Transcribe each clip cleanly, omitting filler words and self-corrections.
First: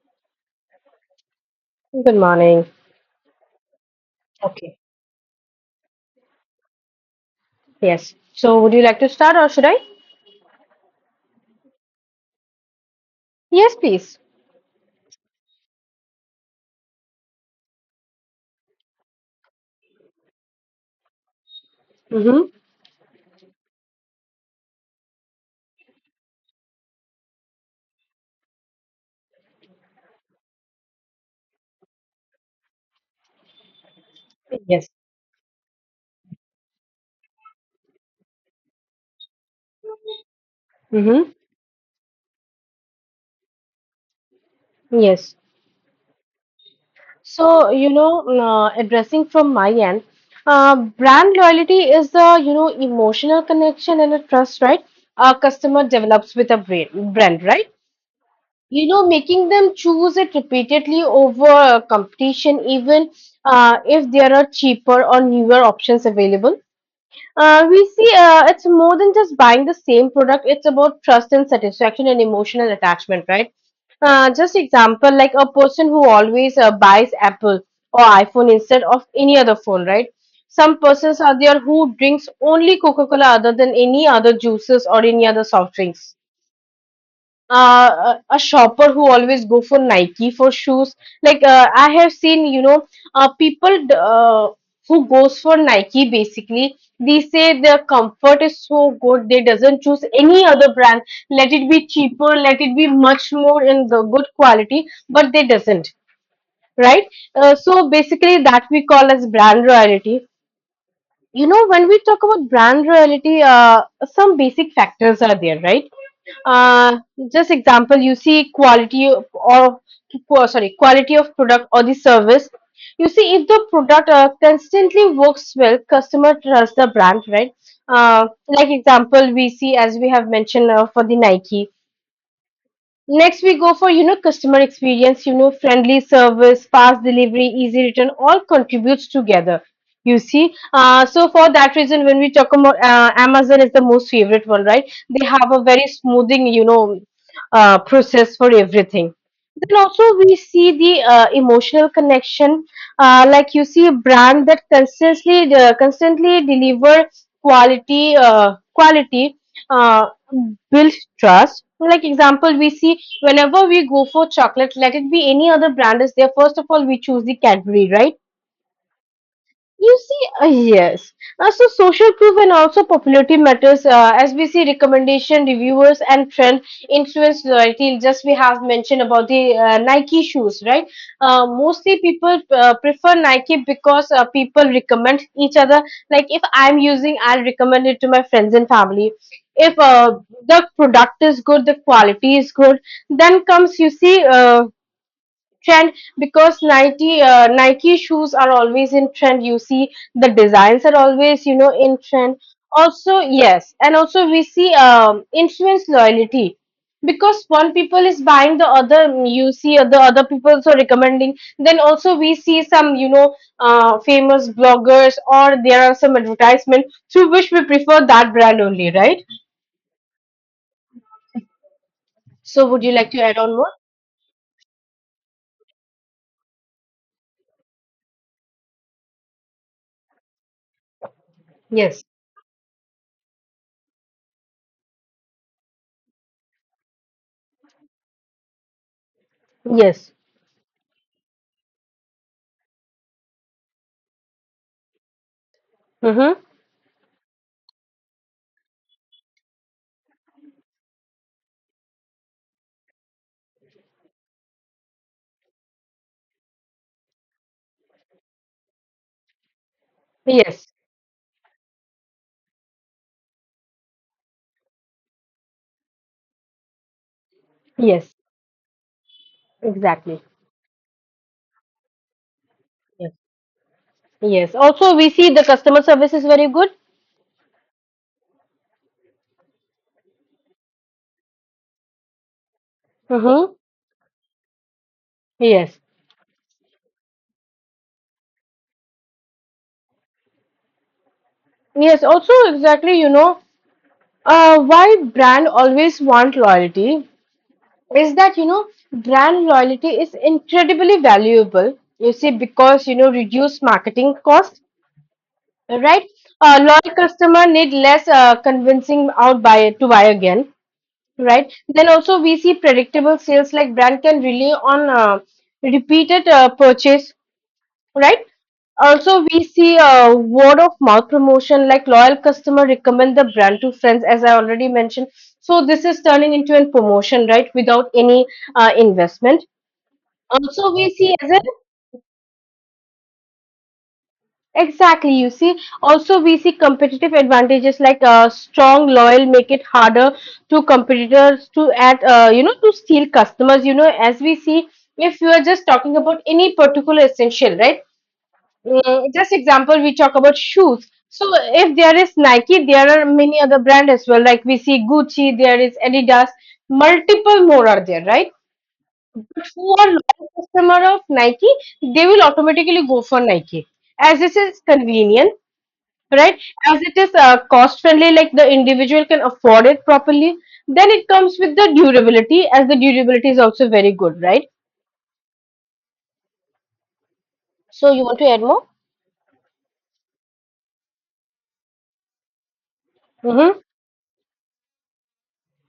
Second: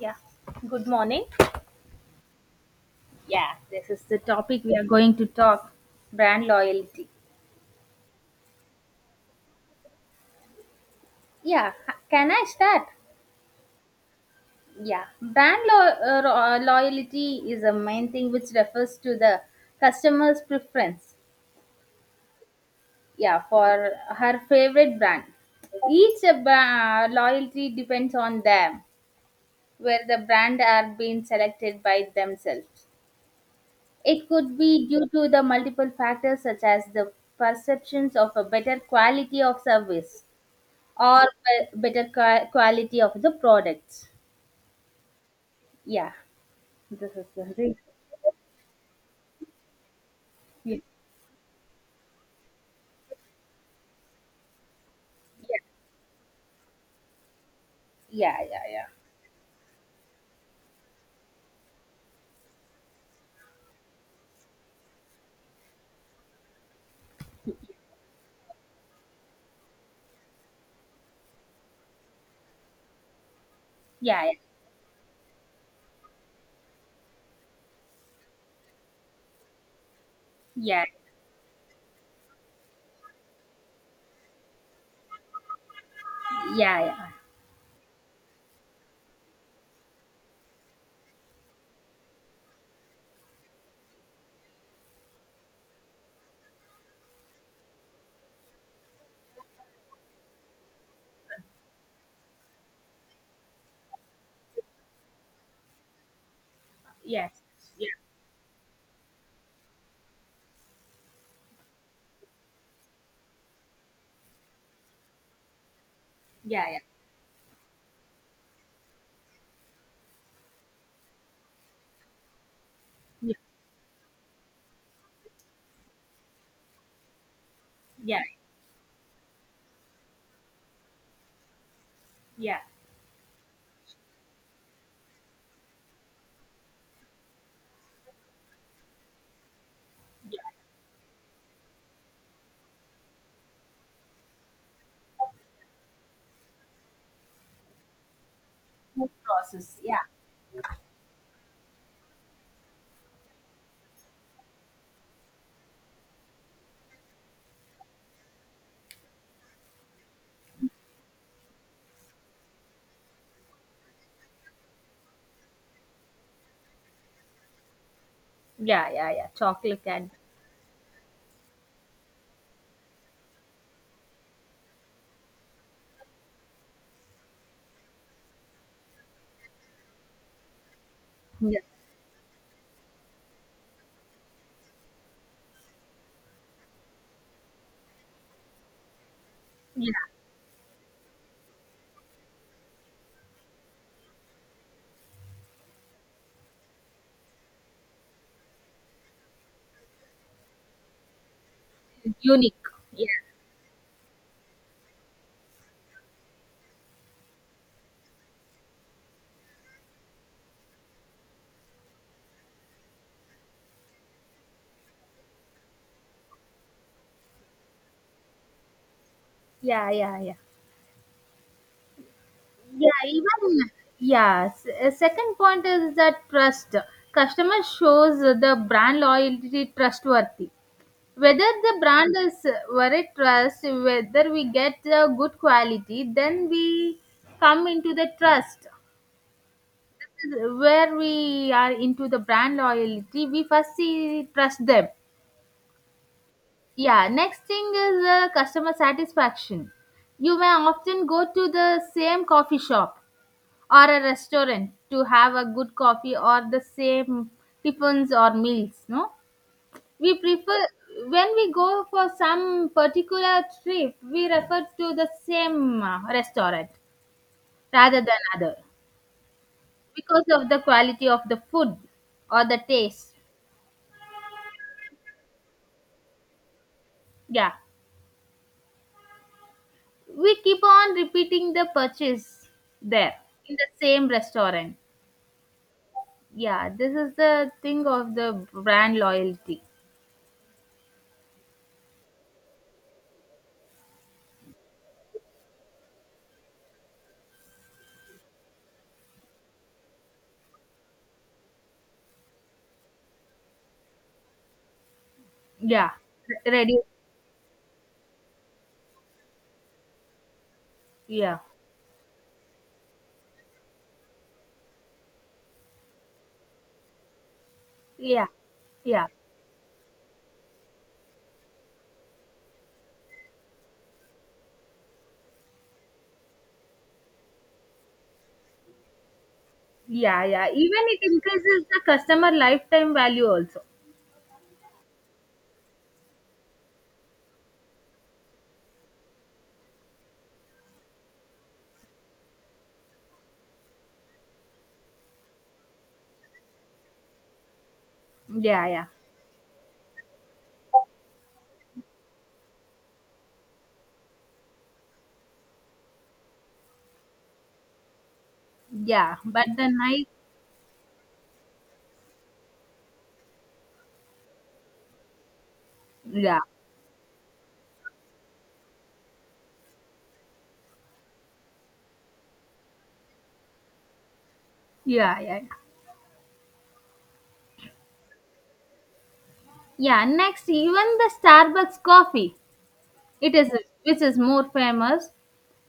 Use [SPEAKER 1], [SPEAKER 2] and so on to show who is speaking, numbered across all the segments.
[SPEAKER 1] Yeah, good morning.
[SPEAKER 2] Good morning.
[SPEAKER 1] Yeah, this is the topic
[SPEAKER 2] Okay.
[SPEAKER 1] we are going to talk brand loyalty.
[SPEAKER 2] Yes. So, would you like to start or should I?
[SPEAKER 1] Yeah, can I start?
[SPEAKER 2] Yes, please.
[SPEAKER 1] Yeah, loyalty is a main thing which refers to the customer's preference.
[SPEAKER 2] Mm-hmm.
[SPEAKER 1] Yeah, for her favorite brand. Each loyalty depends on them, where the brand are being selected by themselves. It could
[SPEAKER 2] Yes.
[SPEAKER 1] be due to the multiple factors such as the perceptions of a better quality of service or
[SPEAKER 2] Mm-hmm.
[SPEAKER 1] better quality of the products.
[SPEAKER 2] Yes.
[SPEAKER 1] Yeah, this is the reason.
[SPEAKER 2] Addressing from my end,
[SPEAKER 1] Yeah,
[SPEAKER 2] brand loyalty is the, emotional connection and a trust, right? A customer develops with a brand, right?
[SPEAKER 1] yeah, yeah,
[SPEAKER 2] Making them choose it repeatedly over competition, even if there are cheaper or newer options available. We see it's more than just buying the same product. It's about trust and satisfaction and emotional attachment, right? Uh,
[SPEAKER 1] yeah,
[SPEAKER 2] just example, like a person who always buys Apple or iPhone instead of any other phone, right? Some
[SPEAKER 1] yeah, yeah,
[SPEAKER 2] persons are there who drinks only Coca-Cola other than any other juices or any other soft drinks,
[SPEAKER 1] yeah, yeah, yeah,
[SPEAKER 2] a shopper who always go for Nike for shoes. I have seen, people who goes for Nike basically. They say their comfort is so good. They doesn't choose any other brand. Let it be cheaper. Let it be much more in the good quality. But they doesn't, right?
[SPEAKER 1] yes,
[SPEAKER 2] So
[SPEAKER 1] yeah,
[SPEAKER 2] basically, that we call as brand royalty. When we talk about brand loyalty, some basic factors are there, right?
[SPEAKER 1] yeah, yeah,
[SPEAKER 2] Uh, just example, you see, quality of- or, sorry, quality of product or the service. You see,
[SPEAKER 1] yeah,
[SPEAKER 2] if the product constantly works well, customer trusts the brand, right?
[SPEAKER 1] yeah,
[SPEAKER 2] Like example, we see, as we have mentioned, for the Nike.
[SPEAKER 1] yeah,
[SPEAKER 2] Next, we go for, customer experience, friendly service, fast delivery, easy return, all contributes together. You
[SPEAKER 1] yeah.
[SPEAKER 2] see, so for that reason, when we talk about, Amazon is the most favorite one, right? They have a very smoothing, process for
[SPEAKER 1] Food
[SPEAKER 2] everything. Then
[SPEAKER 1] process. Yeah,
[SPEAKER 2] also we see the emotional connection, like you see a brand that constantly deliver quality uh, build trust. Like example, we see whenever we go for chocolate, let it be any other brand is there. First of all, we choose the Cadbury, right?
[SPEAKER 1] yeah, yeah, yeah. Chocolate
[SPEAKER 2] You
[SPEAKER 1] and
[SPEAKER 2] see, uh, yes. So social proof and also popularity matters. As we see, recommendation, reviewers, and trend influence loyalty. Just we have mentioned about the Nike shoes, right? Uh,
[SPEAKER 1] yeah,
[SPEAKER 2] mostly people prefer Nike because people recommend each other. Like if I'm using, I'll recommend it to my friends and family. If
[SPEAKER 1] yeah,
[SPEAKER 2] uh, the product is good, the quality is good, then comes, you see. Trend because Nike shoes are always in trend. You see, the designs are always, in trend.
[SPEAKER 1] unique. Yeah,
[SPEAKER 2] Also yes, and also we see influence loyalty because one people is buying, the other, you see, the other people also recommending. Then also we see some, famous bloggers, or there are some advertisement through which we prefer that brand only, right?
[SPEAKER 1] yeah, yeah, yeah.
[SPEAKER 2] So would you
[SPEAKER 1] Yeah,
[SPEAKER 2] like to add on
[SPEAKER 1] even
[SPEAKER 2] more?
[SPEAKER 1] yes. A second point is that trust. Customer shows the brand loyalty trustworthy. Whether the
[SPEAKER 2] Yes.
[SPEAKER 1] brand is worth trust, whether we get the good quality, then we come into the trust.
[SPEAKER 2] Yes.
[SPEAKER 1] Where we are into the brand loyalty, we first see trust them.
[SPEAKER 2] Mm-hmm.
[SPEAKER 1] Yeah, next thing is customer satisfaction. You may often go to the same coffee shop or a restaurant to have a good coffee or the same tiffins or meals no we prefer
[SPEAKER 2] Yes.
[SPEAKER 1] when we go for some particular trip we refer to the same restaurant rather
[SPEAKER 2] Yes.
[SPEAKER 1] than other
[SPEAKER 2] Exactly.
[SPEAKER 1] because of the quality of the food or the
[SPEAKER 2] Yes.
[SPEAKER 1] taste.
[SPEAKER 2] Yes. Also, we see the customer service is very good.
[SPEAKER 1] Yeah, we keep on repeating the purchase there
[SPEAKER 2] Mm-hmm.
[SPEAKER 1] in the same restaurant.
[SPEAKER 2] Yes.
[SPEAKER 1] Yeah, this is the thing of the brand loyalty.
[SPEAKER 2] Yes. Also, exactly, why brand always want loyalty is that, brand loyalty is incredibly valuable. You see, because, reduce marketing cost,
[SPEAKER 1] Yeah,
[SPEAKER 2] right? A
[SPEAKER 1] reduce.
[SPEAKER 2] loyal customer need less convincing out buy to buy again,
[SPEAKER 1] Yeah.
[SPEAKER 2] right? Then also we see predictable sales, like brand can rely on repeated purchase, right?
[SPEAKER 1] Yeah. Yeah.
[SPEAKER 2] Also, we see a word of mouth promotion, like loyal customer recommend the brand to friends, as I already mentioned. So this is turning into a promotion, right, without any investment.
[SPEAKER 1] Yeah. Yeah.
[SPEAKER 2] Also,
[SPEAKER 1] Even
[SPEAKER 2] we
[SPEAKER 1] it
[SPEAKER 2] see as a
[SPEAKER 1] increases the customer lifetime value also.
[SPEAKER 2] exactly, you see. Also, we see competitive advantages, like strong loyal make it harder to competitors to add, to steal customers. You know, as we see, if you are just talking about any particular essential, right?
[SPEAKER 1] Yeah. Yeah.
[SPEAKER 2] Just example, we talk about shoes. So if there is Nike, there are many other brand as well. Like, we see Gucci, there is Adidas, multiple more are there, right?
[SPEAKER 1] Yeah.
[SPEAKER 2] But
[SPEAKER 1] But the
[SPEAKER 2] who are
[SPEAKER 1] night.
[SPEAKER 2] loyal customer of Nike, they will automatically go for Nike, as it is convenient, right?
[SPEAKER 1] Yeah.
[SPEAKER 2] As it is cost friendly, like the individual can afford it properly. Then it comes with the durability, as the durability is also very good, right?
[SPEAKER 1] Yeah. Yeah. Yeah.
[SPEAKER 2] So you want to add more?
[SPEAKER 1] Yeah, next, even the Starbucks coffee, it is
[SPEAKER 2] Mm-hmm.
[SPEAKER 1] which is more famous.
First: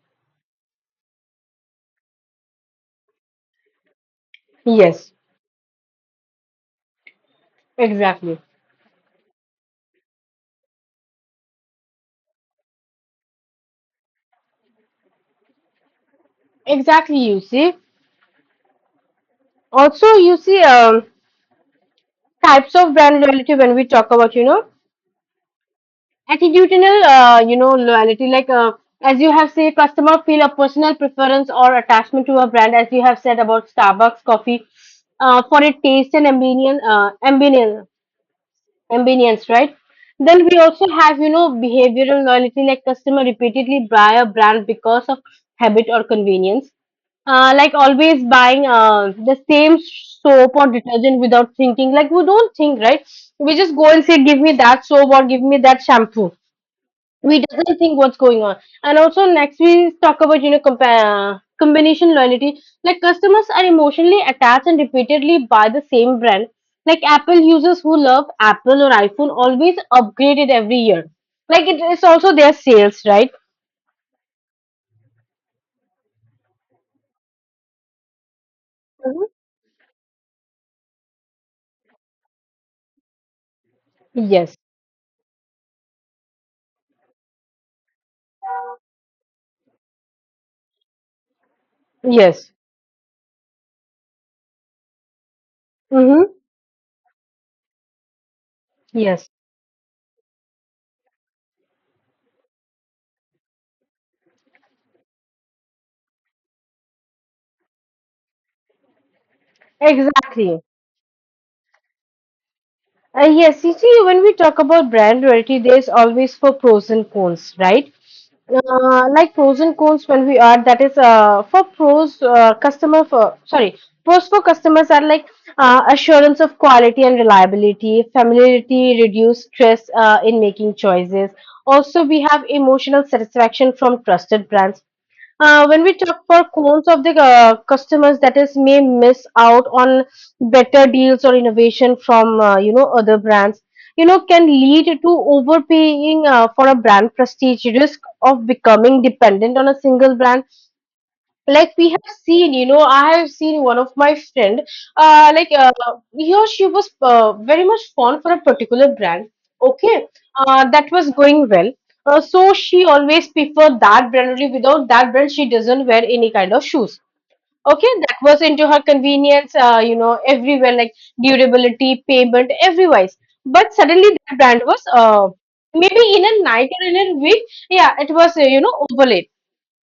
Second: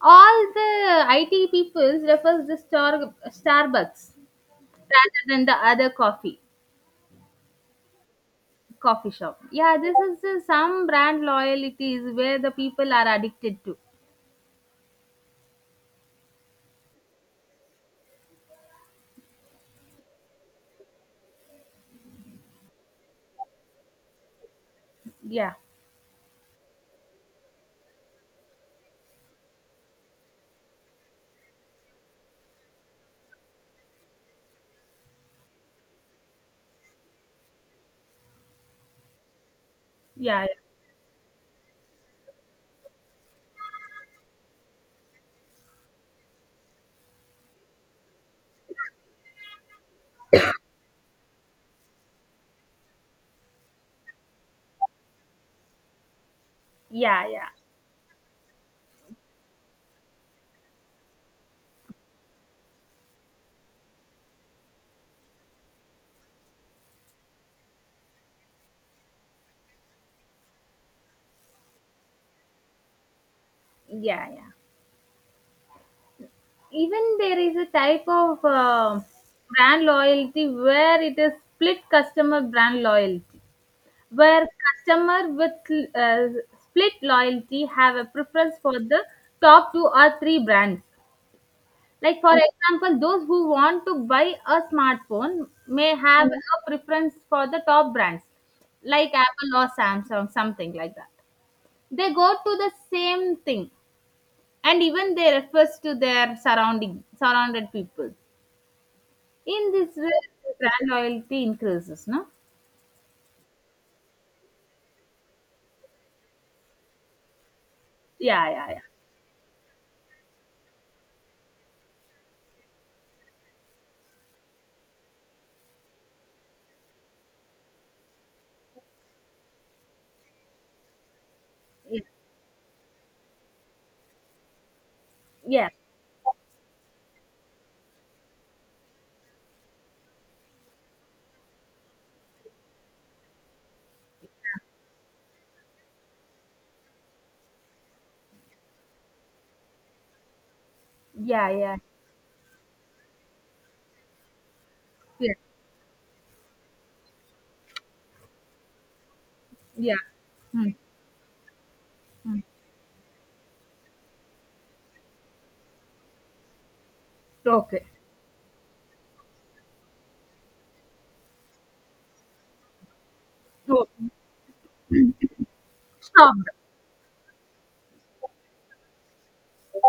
[SPEAKER 1] All the IT people refers the Starbucks
[SPEAKER 2] Yes,
[SPEAKER 1] rather than the other
[SPEAKER 2] exactly.
[SPEAKER 1] coffee shop. Yeah, this is the, some brand loyalties where the people are addicted to.
[SPEAKER 2] Exactly, you see. Also, you see, types of brand loyalty, when we talk about,
[SPEAKER 1] Yeah.
[SPEAKER 2] attitudinal, loyalty, as you have said, customer feel a personal preference or attachment to a brand, as you have said about Starbucks coffee, for its taste and ambience, convenience, right? Then
[SPEAKER 1] Yeah.
[SPEAKER 2] we also have, behavioral loyalty, like customer repeatedly buy a brand because of habit or convenience. Like always buying the same soap or detergent without thinking. Like we don't think, right? We just go and say, give me that soap or give me that shampoo.
[SPEAKER 1] Yeah. Yeah,
[SPEAKER 2] We
[SPEAKER 1] yeah,
[SPEAKER 2] doesn't think what's going on. And also next we talk about, combination loyalty, like customers are emotionally attached and repeatedly buy the same brand. Like Apple users who love Apple or iPhone always upgrade it every year. Like it is also their sales, right?
[SPEAKER 1] yeah, yeah. Even there is a type of
[SPEAKER 2] Mhm.
[SPEAKER 1] brand loyalty where it is split customer brand loyalty where
[SPEAKER 2] Yes.
[SPEAKER 1] customer with uh, split loyalty have a preference for the top two or three brands, like for, mm,
[SPEAKER 2] Yes.
[SPEAKER 1] example, those who want to buy a smartphone may have,
[SPEAKER 2] Hmm.
[SPEAKER 1] mm, a preference for the top brands like
[SPEAKER 2] Yes.
[SPEAKER 1] Apple or Samsung, something like that. They go to the same thing, and even they refers to their surrounding surrounded people. In this way, the
[SPEAKER 2] Exactly.
[SPEAKER 1] brand loyalty increases, no?
[SPEAKER 2] Yes, you see, when we talk about brand loyalty, there's always for pros and cons, right?
[SPEAKER 1] Yeah, yeah,
[SPEAKER 2] Like pros and cons, when we are, that is, for pros, customer for sorry pros for customers are like assurance of quality and reliability, familiarity, reduce stress in making choices.
[SPEAKER 1] yeah.
[SPEAKER 2] Also we have emotional satisfaction from trusted brands.
[SPEAKER 1] Yeah,
[SPEAKER 2] When we talk for cons of the customers, that is may miss out on better deals or innovation from, other brands. You know, can lead to overpaying for a brand prestige, risk of becoming dependent on a single brand.
[SPEAKER 1] yeah,
[SPEAKER 2] Like
[SPEAKER 1] yeah,
[SPEAKER 2] we have seen, I have seen one of my friend, uh
[SPEAKER 1] yeah,
[SPEAKER 2] like uh, he or she was very much fond for a particular brand.
[SPEAKER 1] yeah.
[SPEAKER 2] Okay.
[SPEAKER 1] Yeah. Hmm.
[SPEAKER 2] That was going well. uh,
[SPEAKER 1] Hmm.
[SPEAKER 2] so she always preferred that brand only. Without that brand she doesn't wear any kind of shoes.
[SPEAKER 1] Okay.
[SPEAKER 2] Okay, that was into her convenience, everywhere, like durability, payment, everywise. But
[SPEAKER 1] Oh,
[SPEAKER 2] suddenly that brand was maybe in
[SPEAKER 1] stop.
[SPEAKER 2] a night or in a week, yeah, it was, overlaid.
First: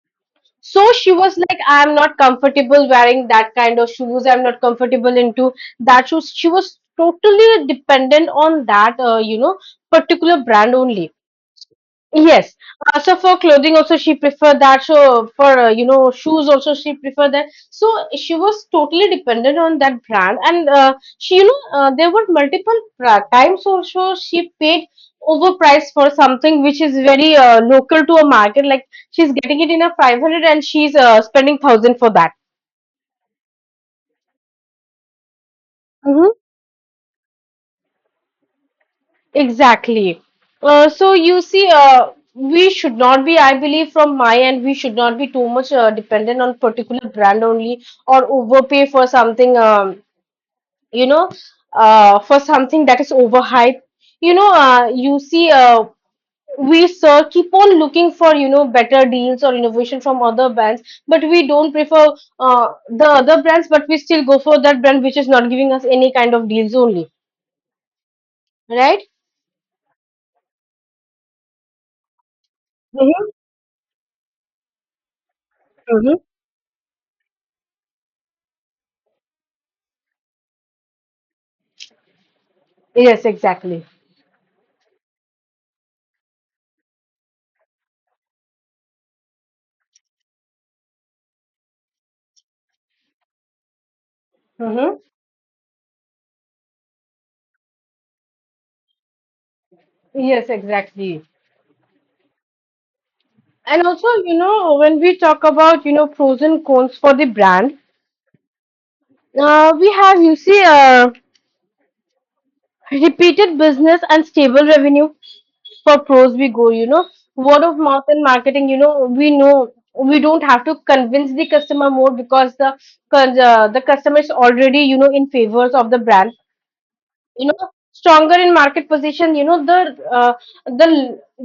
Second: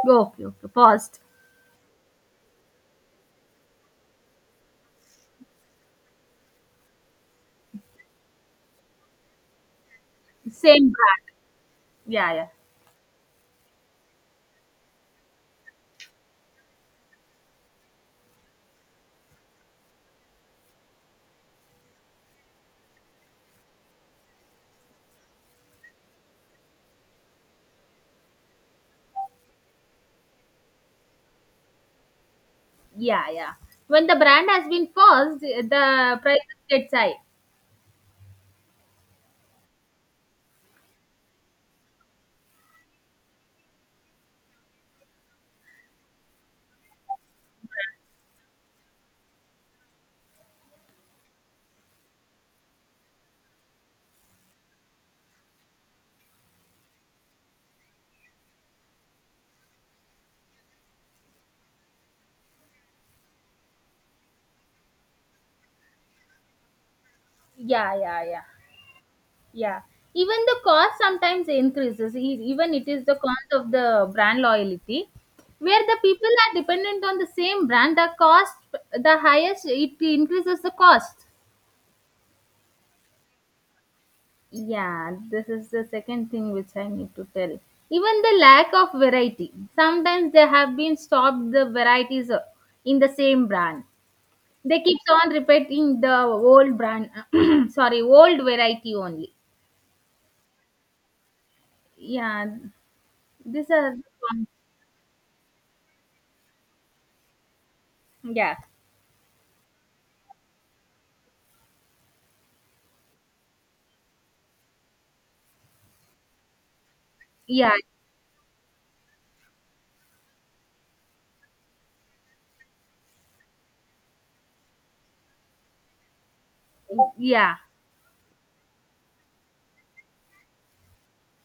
[SPEAKER 1] Okay, okay.
[SPEAKER 2] So she
[SPEAKER 1] Paused.
[SPEAKER 2] was like, I'm not comfortable wearing that kind of shoes, I'm not comfortable into that shoes. She was totally dependent on that, particular brand
[SPEAKER 1] Same
[SPEAKER 2] only.
[SPEAKER 1] brand. Yeah, yeah.
[SPEAKER 2] Yes. So for clothing also she preferred that. So for, shoes also she preferred that. So she was totally dependent on that brand, and she, there were multiple times also she paid overpriced for something which is very local to a market. Like she's getting it in a 500, and she's spending thousand for that.
[SPEAKER 1] Yeah, yeah. When the brand has been paused, the
[SPEAKER 2] Mm-hmm.
[SPEAKER 1] prices gets high.
[SPEAKER 2] Exactly. So you see, we should not be, I believe, from my end, we should not be too much dependent on particular brand only, or overpay for something, you know, for something that is overhyped. You know, uh, you see, uh, we sir keep on looking for, better deals or innovation from other brands, but we don't prefer the other brands, but we still go for that brand which is not giving us any kind of deals only,
[SPEAKER 1] Yeah, yeah, yeah.
[SPEAKER 2] right?
[SPEAKER 1] Yeah. Even the cost sometimes increases. Even it is the
[SPEAKER 2] Mm-hmm.
[SPEAKER 1] cost of the brand loyalty, where the
[SPEAKER 2] Mm-hmm.
[SPEAKER 1] people are dependent on the same brand. The cost, the highest, it increases the cost.
[SPEAKER 2] Yes, exactly.
[SPEAKER 1] Yeah, this is the second thing which I need to tell. Even the lack of variety. Sometimes they have been stopped the varieties in the same brand. They
[SPEAKER 2] Mm-hmm.
[SPEAKER 1] keeps on repeating the old brand, sorry, old variety only.
[SPEAKER 2] Yes, exactly.
[SPEAKER 1] Yeah, these
[SPEAKER 2] And
[SPEAKER 1] are the
[SPEAKER 2] also,
[SPEAKER 1] cons-
[SPEAKER 2] when we talk about, frozen cones for the brand,
[SPEAKER 1] yeah.
[SPEAKER 2] we have, you see, repeated business and stable revenue. For pros we go, word
[SPEAKER 1] Yeah,
[SPEAKER 2] of mouth and marketing, we know we don't have to convince the customer more because the the customer is already, in favors of the brand. You
[SPEAKER 1] yeah,
[SPEAKER 2] know, stronger in market position, uh, the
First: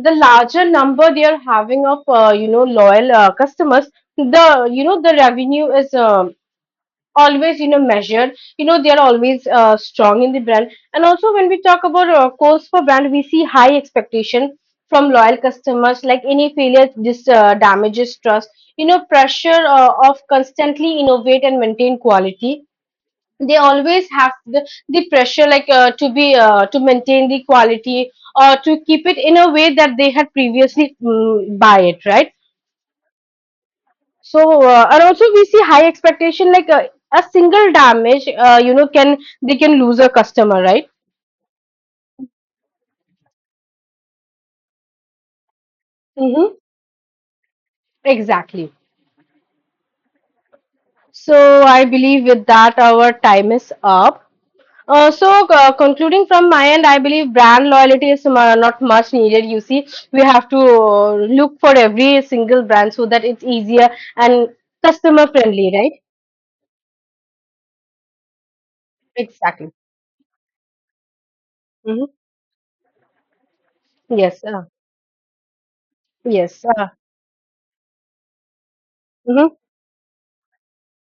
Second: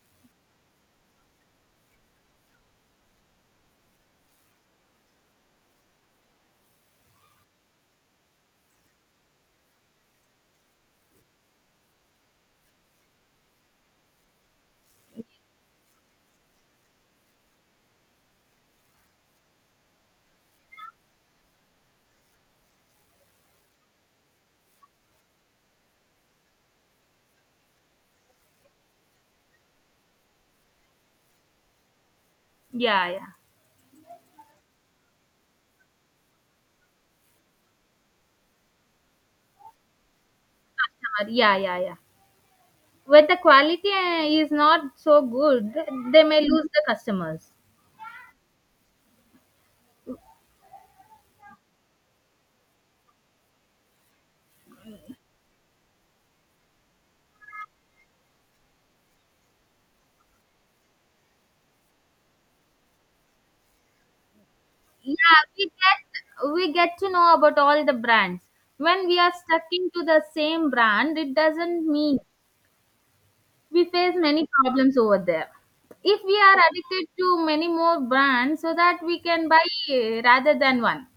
[SPEAKER 2] the larger number they are having of, loyal customers. The, the revenue is, always, measured. You know, they are always strong in the brand. And also when we talk about calls for brand, we see high expectation from loyal customers, like any failure, this damages trust. You know, pressure of constantly innovate and maintain quality. They always have the pressure, like, to maintain the quality, or to keep it in a way that they had previously buy it, right?
[SPEAKER 1] yeah, yeah,
[SPEAKER 2] So, and also we see high expectation, like, a single damage, can they can lose a customer, right?
[SPEAKER 1] yeah, yeah, yeah. When the quality is not so good, they may
[SPEAKER 2] Mm-hmm.
[SPEAKER 1] lose the customers.
[SPEAKER 2] Exactly. So I believe with that our time is up. Concluding from my end, I believe brand loyalty is not much needed. You see, we have to look for every single brand so that it's easier and
[SPEAKER 1] Yeah,
[SPEAKER 2] customer friendly,
[SPEAKER 1] we
[SPEAKER 2] right?
[SPEAKER 1] get, we get to know about all the brands. When we are stuck
[SPEAKER 2] Exactly.
[SPEAKER 1] into the same brand, it doesn't
[SPEAKER 2] Hmm.
[SPEAKER 1] mean we face
[SPEAKER 2] Yes.
[SPEAKER 1] many problems over there. If we are
[SPEAKER 2] Yes.
[SPEAKER 1] addicted to many more brands, so that we
[SPEAKER 2] Hmm.
[SPEAKER 1] can buy rather than one.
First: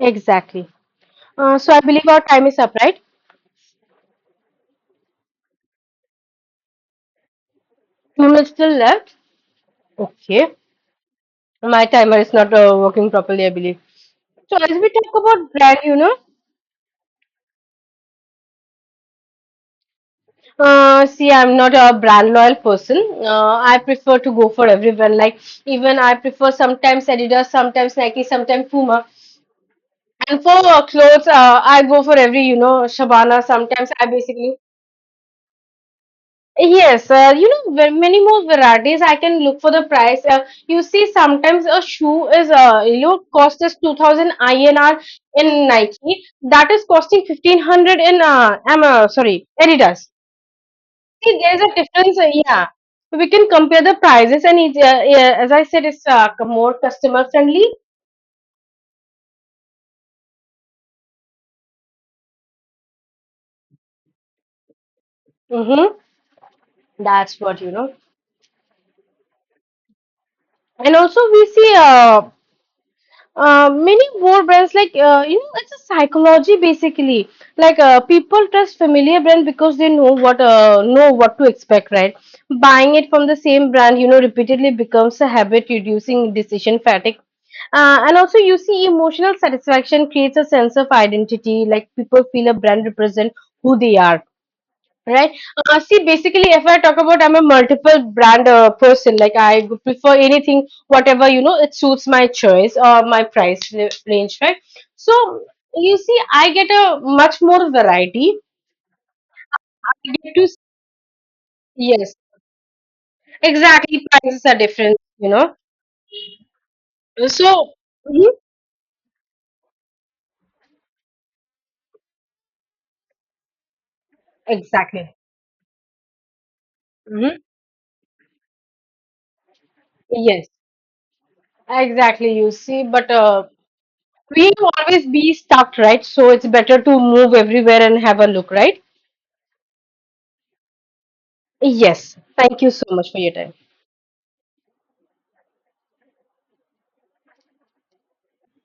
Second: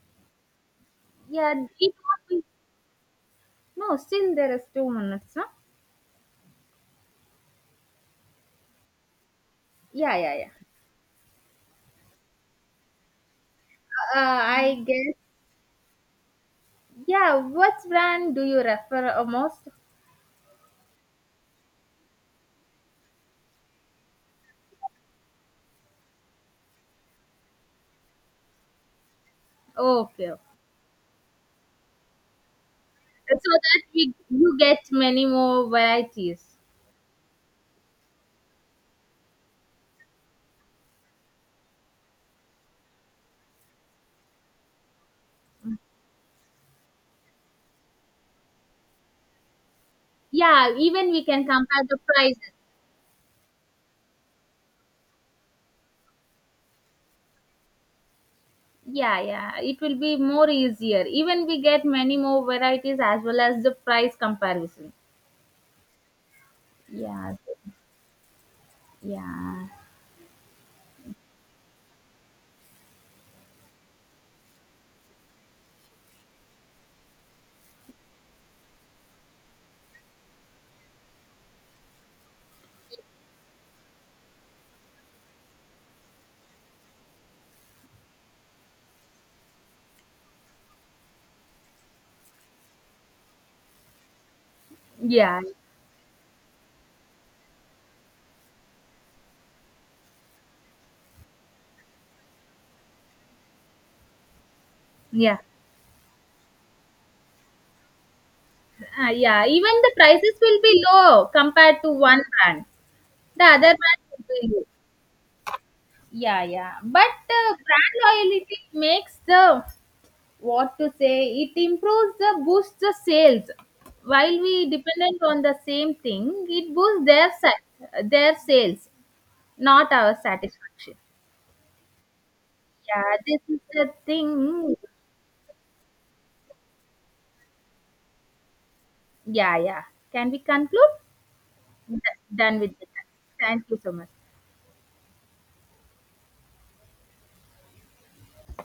[SPEAKER 2] Exactly.
[SPEAKER 1] Yeah,
[SPEAKER 2] So, I
[SPEAKER 1] it
[SPEAKER 2] believe our
[SPEAKER 1] won't be.
[SPEAKER 2] time is up, right?
[SPEAKER 1] No, still there is 2 minutes, no?
[SPEAKER 2] 2 minutes still left.
[SPEAKER 1] Yeah, yeah, yeah.
[SPEAKER 2] Okay. My timer is not working properly, I believe. So, as
[SPEAKER 1] I
[SPEAKER 2] we talk
[SPEAKER 1] guess.
[SPEAKER 2] about brand, you know,
[SPEAKER 1] Yeah, what brand do you refer most?
[SPEAKER 2] Uh, see, I'm not a brand loyal person. I prefer to go for everyone. Like even I prefer sometimes Adidas, sometimes Nike, sometimes Puma.
[SPEAKER 1] Oh, okay, so
[SPEAKER 2] And for clothes, I go for every, Shabana.
[SPEAKER 1] that
[SPEAKER 2] Sometimes I
[SPEAKER 1] we
[SPEAKER 2] basically
[SPEAKER 1] you get many more varieties.
[SPEAKER 2] yes, many more varieties. I can look for the price. You see, sometimes a shoe is, cost is 2,000 INR in Nike. That is costing 1,500 in am sorry Adidas.
[SPEAKER 1] Yeah, even we
[SPEAKER 2] See,
[SPEAKER 1] can
[SPEAKER 2] there's a
[SPEAKER 1] compare the
[SPEAKER 2] difference.
[SPEAKER 1] prices.
[SPEAKER 2] Yeah, we can compare the prices, and it's, yeah, as I said, it's more customer friendly.
[SPEAKER 1] Yeah, yeah, it will be more easier. Even we get many more varieties as well as the price comparison.
[SPEAKER 2] Mm-hmm.
[SPEAKER 1] Yeah,
[SPEAKER 2] That's what you know.
[SPEAKER 1] yeah,
[SPEAKER 2] And also, we see, many more brands, like, you know, it's a psychology basically, like people trust familiar brand because they know what to expect, right? Buying it from the same brand, repeatedly becomes a habit reducing decision fatigue. And also you see emotional satisfaction creates a sense of identity, like people feel a brand represent who they are. Right.
[SPEAKER 1] yeah,
[SPEAKER 2] See, basically, if I talk about, I'm a multiple brand person. Like, I prefer anything, whatever, it suits my choice or my price range, right? So,
[SPEAKER 1] yeah,
[SPEAKER 2] you see, I get a much more variety.
[SPEAKER 1] yeah. Even the
[SPEAKER 2] I get
[SPEAKER 1] prices
[SPEAKER 2] to,
[SPEAKER 1] will be low compared to
[SPEAKER 2] yes,
[SPEAKER 1] one brand. The other brand
[SPEAKER 2] exactly.
[SPEAKER 1] will
[SPEAKER 2] Prices
[SPEAKER 1] be
[SPEAKER 2] are
[SPEAKER 1] low.
[SPEAKER 2] different, you know.
[SPEAKER 1] Yeah, yeah. But
[SPEAKER 2] So,
[SPEAKER 1] brand
[SPEAKER 2] mhm,
[SPEAKER 1] loyalty makes the, what to say, it improves the boosts the sales while we
[SPEAKER 2] exactly.
[SPEAKER 1] dependent on the same thing. It boosts their
[SPEAKER 2] Hmm.
[SPEAKER 1] their sales, not our
[SPEAKER 2] Yes,
[SPEAKER 1] satisfaction.
[SPEAKER 2] exactly. You see, but
[SPEAKER 1] Yeah, this is the
[SPEAKER 2] we
[SPEAKER 1] thing.
[SPEAKER 2] always be stuck, right? So, it's better to move everywhere and have a look, right?
[SPEAKER 1] Yeah, yeah, can we conclude? D-
[SPEAKER 2] Yes.
[SPEAKER 1] Done
[SPEAKER 2] Thank you
[SPEAKER 1] with
[SPEAKER 2] so
[SPEAKER 1] this.
[SPEAKER 2] much for your time.
[SPEAKER 1] Thank you so much.